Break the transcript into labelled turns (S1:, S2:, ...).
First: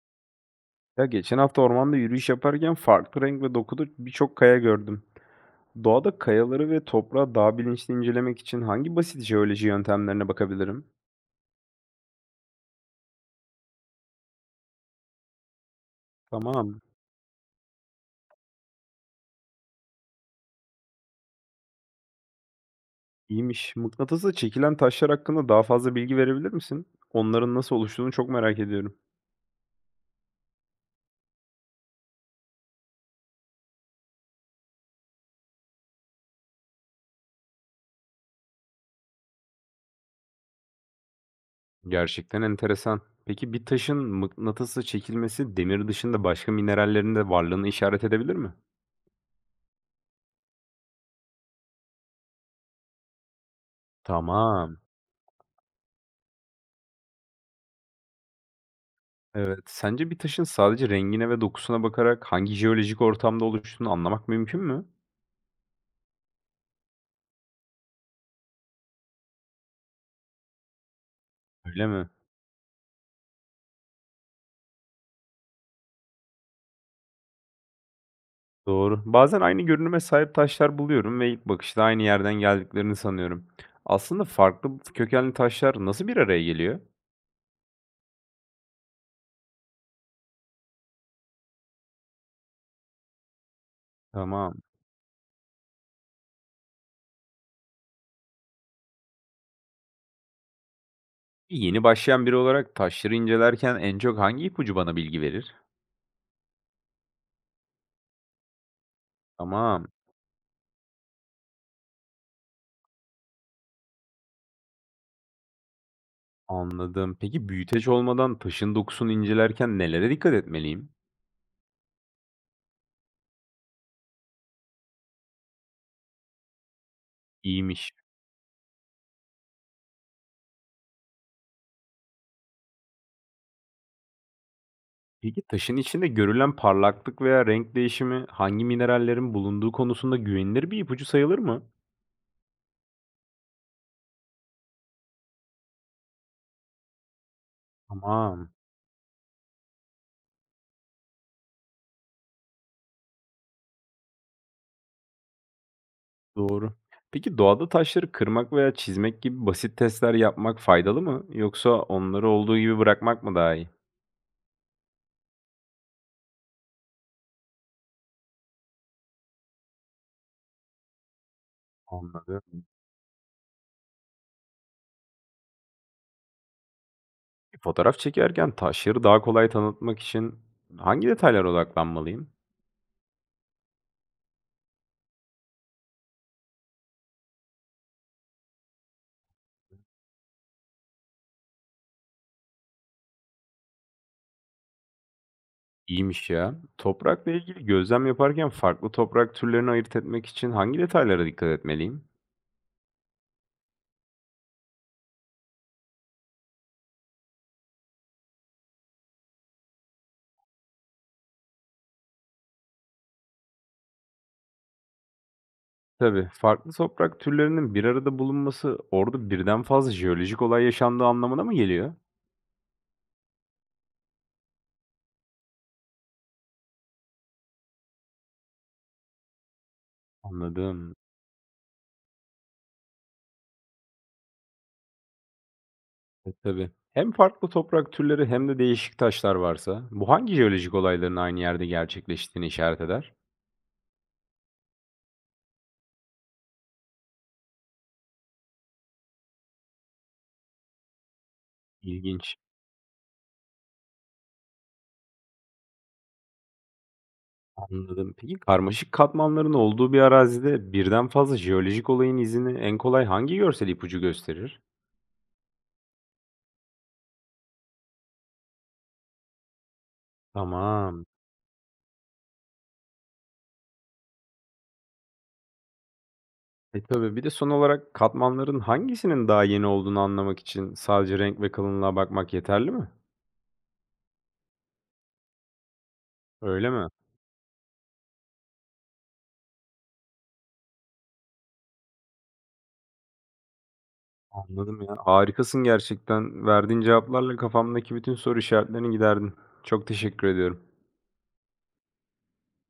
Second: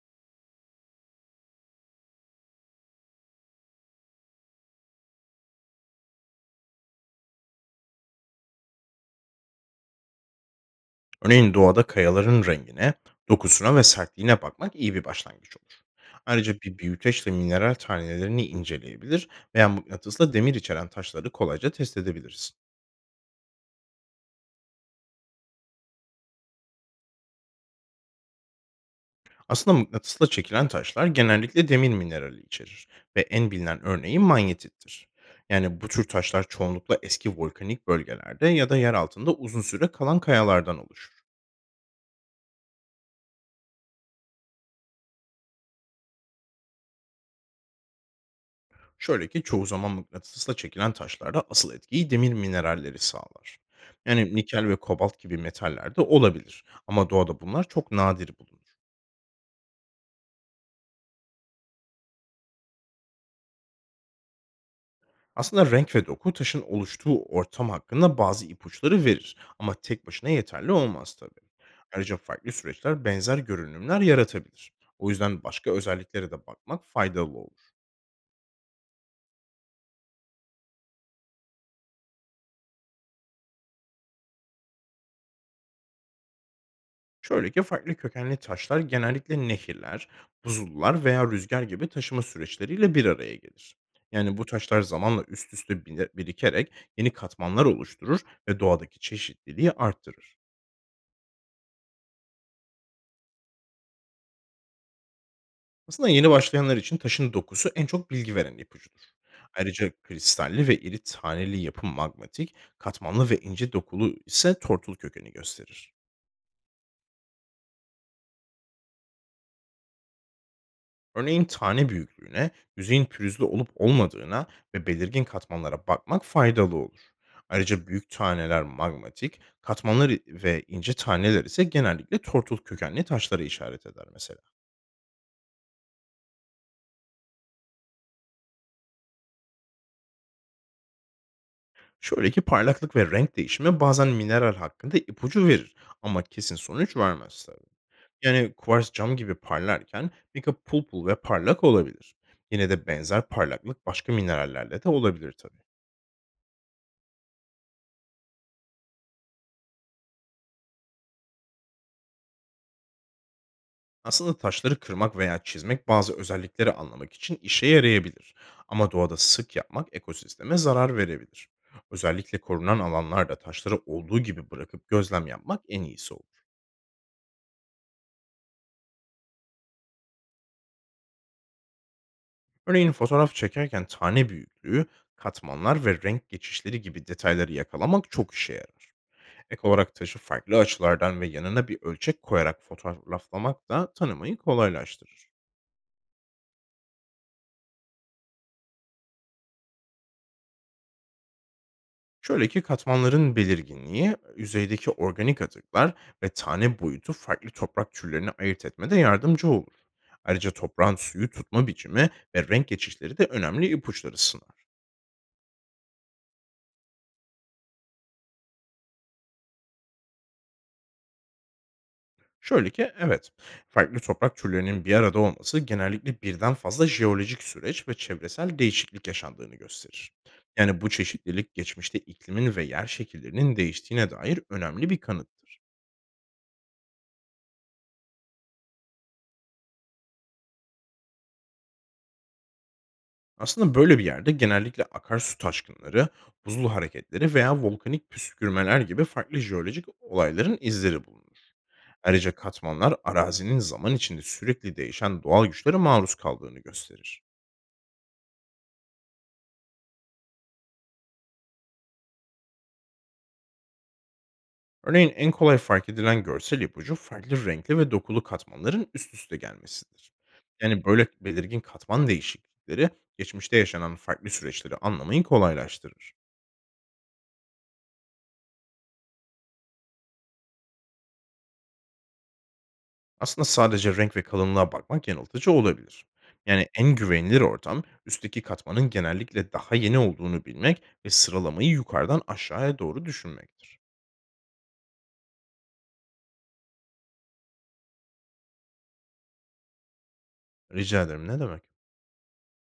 S1: Ya geçen hafta ormanda yürüyüş yaparken farklı renk ve dokuda birçok kaya gördüm. Doğada kayaları ve toprağı daha bilinçli incelemek için hangi basit jeoloji yöntemlerine bakabilirim?
S2: Örneğin doğada kayaların rengine, dokusuna ve sertliğine bakmak iyi bir başlangıç olur. Ayrıca bir
S1: Tamam,
S2: büyüteçle mineral tanelerini inceleyebilir veya mıknatısla demir içeren taşları kolayca test edebiliriz.
S1: iyiymiş. Mıknatısla çekilen taşlar hakkında daha fazla bilgi verebilir misin? Onların nasıl oluştuğunu çok merak ediyorum.
S2: Aslında mıknatısla çekilen taşlar genellikle demir minerali içerir ve en bilinen örneği manyetittir. Yani bu tür taşlar çoğunlukla eski volkanik bölgelerde ya da yer altında uzun süre kalan kayalardan oluşur.
S1: Gerçekten enteresan. Peki bir taşın mıknatısla çekilmesi demir dışında başka minerallerin de varlığını işaret edebilir mi?
S2: Şöyle ki çoğu zaman mıknatısla çekilen taşlarda asıl etkiyi demir mineralleri sağlar. Yani nikel ve
S1: Tamam.
S2: kobalt gibi metaller de olabilir, ama doğada bunlar çok nadir bulunur.
S1: Evet. Sence bir taşın sadece rengine ve dokusuna bakarak hangi jeolojik ortamda oluştuğunu anlamak mümkün mü?
S2: Aslında renk ve doku taşın oluştuğu ortam hakkında bazı ipuçları verir, ama tek başına yeterli olmaz tabii.
S1: Öyle mi?
S2: Ayrıca farklı süreçler benzer görünümler yaratabilir. O yüzden başka özelliklere de bakmak faydalı olur.
S1: Doğru. Bazen aynı görünüme sahip taşlar buluyorum ve ilk bakışta aynı yerden geldiklerini sanıyorum. Aslında farklı kökenli taşlar nasıl bir araya geliyor?
S2: Şöyle ki farklı kökenli taşlar genellikle nehirler, buzullar veya rüzgar gibi taşıma süreçleriyle bir araya gelir. Yani bu
S1: Tamam.
S2: taşlar zamanla üst üste birikerek yeni katmanlar oluşturur ve doğadaki çeşitliliği arttırır.
S1: Yeni başlayan biri olarak taşları incelerken en çok hangi ipucu bana bilgi verir?
S2: Aslında yeni başlayanlar için taşın dokusu en çok bilgi veren ipucudur.
S1: Tamam.
S2: Ayrıca kristalli ve iri taneli yapı magmatik, katmanlı ve ince dokulu ise tortul kökeni gösterir.
S1: Anladım. Peki büyüteç olmadan taşın dokusunu incelerken nelere dikkat etmeliyim?
S2: Örneğin tane büyüklüğüne, yüzeyin pürüzlü olup olmadığına ve belirgin katmanlara bakmak faydalı olur. Ayrıca
S1: İyiymiş.
S2: büyük taneler magmatik, katmanlar ve ince taneler ise genellikle tortul kökenli taşlara işaret eder mesela.
S1: Peki taşın içinde görülen parlaklık veya renk değişimi hangi minerallerin bulunduğu konusunda güvenilir bir ipucu sayılır mı?
S2: Şöyle ki parlaklık ve renk değişimi bazen mineral hakkında ipucu verir, ama kesin sonuç vermez tabii.
S1: Tamam,
S2: Yani kuvars cam gibi parlarken mica pul pul ve parlak olabilir. Yine de benzer parlaklık başka minerallerle de olabilir tabii.
S1: doğru. Peki doğada taşları kırmak veya çizmek gibi basit testler yapmak faydalı mı? Yoksa onları olduğu gibi bırakmak mı daha iyi?
S2: Aslında taşları kırmak veya çizmek bazı özellikleri anlamak için işe yarayabilir. Ama doğada sık yapmak ekosisteme zarar verebilir. Özellikle
S1: Anladım.
S2: korunan alanlarda taşları olduğu gibi bırakıp gözlem yapmak en iyisi olur.
S1: Fotoğraf çekerken taşları daha kolay tanıtmak için hangi detaylara odaklanmalıyım?
S2: Örneğin fotoğraf çekerken tane büyüklüğü, katmanlar ve renk geçişleri gibi detayları yakalamak çok işe yarar. Ek olarak taşı farklı açılardan ve yanına bir ölçek koyarak fotoğraflamak da tanımayı kolaylaştırır.
S1: İyiymiş ya. Toprakla ilgili gözlem yaparken farklı toprak türlerini ayırt etmek için hangi detaylara dikkat etmeliyim?
S2: Şöyle ki katmanların belirginliği, yüzeydeki organik atıklar ve tane boyutu farklı toprak türlerini ayırt etmede yardımcı olur. Ayrıca toprağın suyu tutma biçimi ve renk geçişleri de önemli ipuçları sunar.
S1: Tabii, farklı toprak türlerinin bir arada bulunması orada birden fazla jeolojik olay yaşandığı anlamına mı geliyor?
S2: Şöyle ki evet, farklı toprak türlerinin bir arada olması genellikle birden fazla jeolojik süreç ve çevresel değişiklik yaşandığını gösterir. Yani bu
S1: Anladım.
S2: çeşitlilik geçmişte iklimin ve yer şekillerinin değiştiğine dair önemli bir kanıttır.
S1: E, tabii. Hem farklı toprak türleri hem de değişik taşlar varsa bu hangi jeolojik olayların aynı yerde gerçekleştiğini işaret eder?
S2: Aslında böyle bir yerde genellikle akarsu taşkınları, buzul hareketleri veya volkanik püskürmeler gibi farklı jeolojik olayların izleri bulunur. Ayrıca
S1: İlginç.
S2: katmanlar arazinin zaman içinde sürekli değişen doğal güçlere maruz kaldığını gösterir.
S1: Anladım. Peki karmaşık katmanların olduğu bir arazide birden fazla jeolojik olayın izini en kolay hangi görsel ipucu gösterir?
S2: Örneğin en kolay fark edilen görsel ipucu farklı renkli ve dokulu katmanların üst üste gelmesidir. Yani
S1: Tamam.
S2: böyle belirgin katman değişiklikleri geçmişte yaşanan farklı süreçleri anlamayı kolaylaştırır.
S1: E tabii bir de son olarak katmanların hangisinin daha yeni olduğunu anlamak için sadece renk ve kalınlığa bakmak yeterli mi?
S2: Aslında sadece renk ve kalınlığa bakmak yanıltıcı olabilir. Yani
S1: Öyle mi?
S2: en güvenilir ortam üstteki katmanın genellikle daha yeni olduğunu bilmek ve sıralamayı yukarıdan aşağıya doğru düşünmektir.
S1: Anladım ya. Harikasın gerçekten. Verdiğin cevaplarla kafamdaki bütün soru işaretlerini giderdin. Çok teşekkür ediyorum.
S2: Rica ederim, ne demek?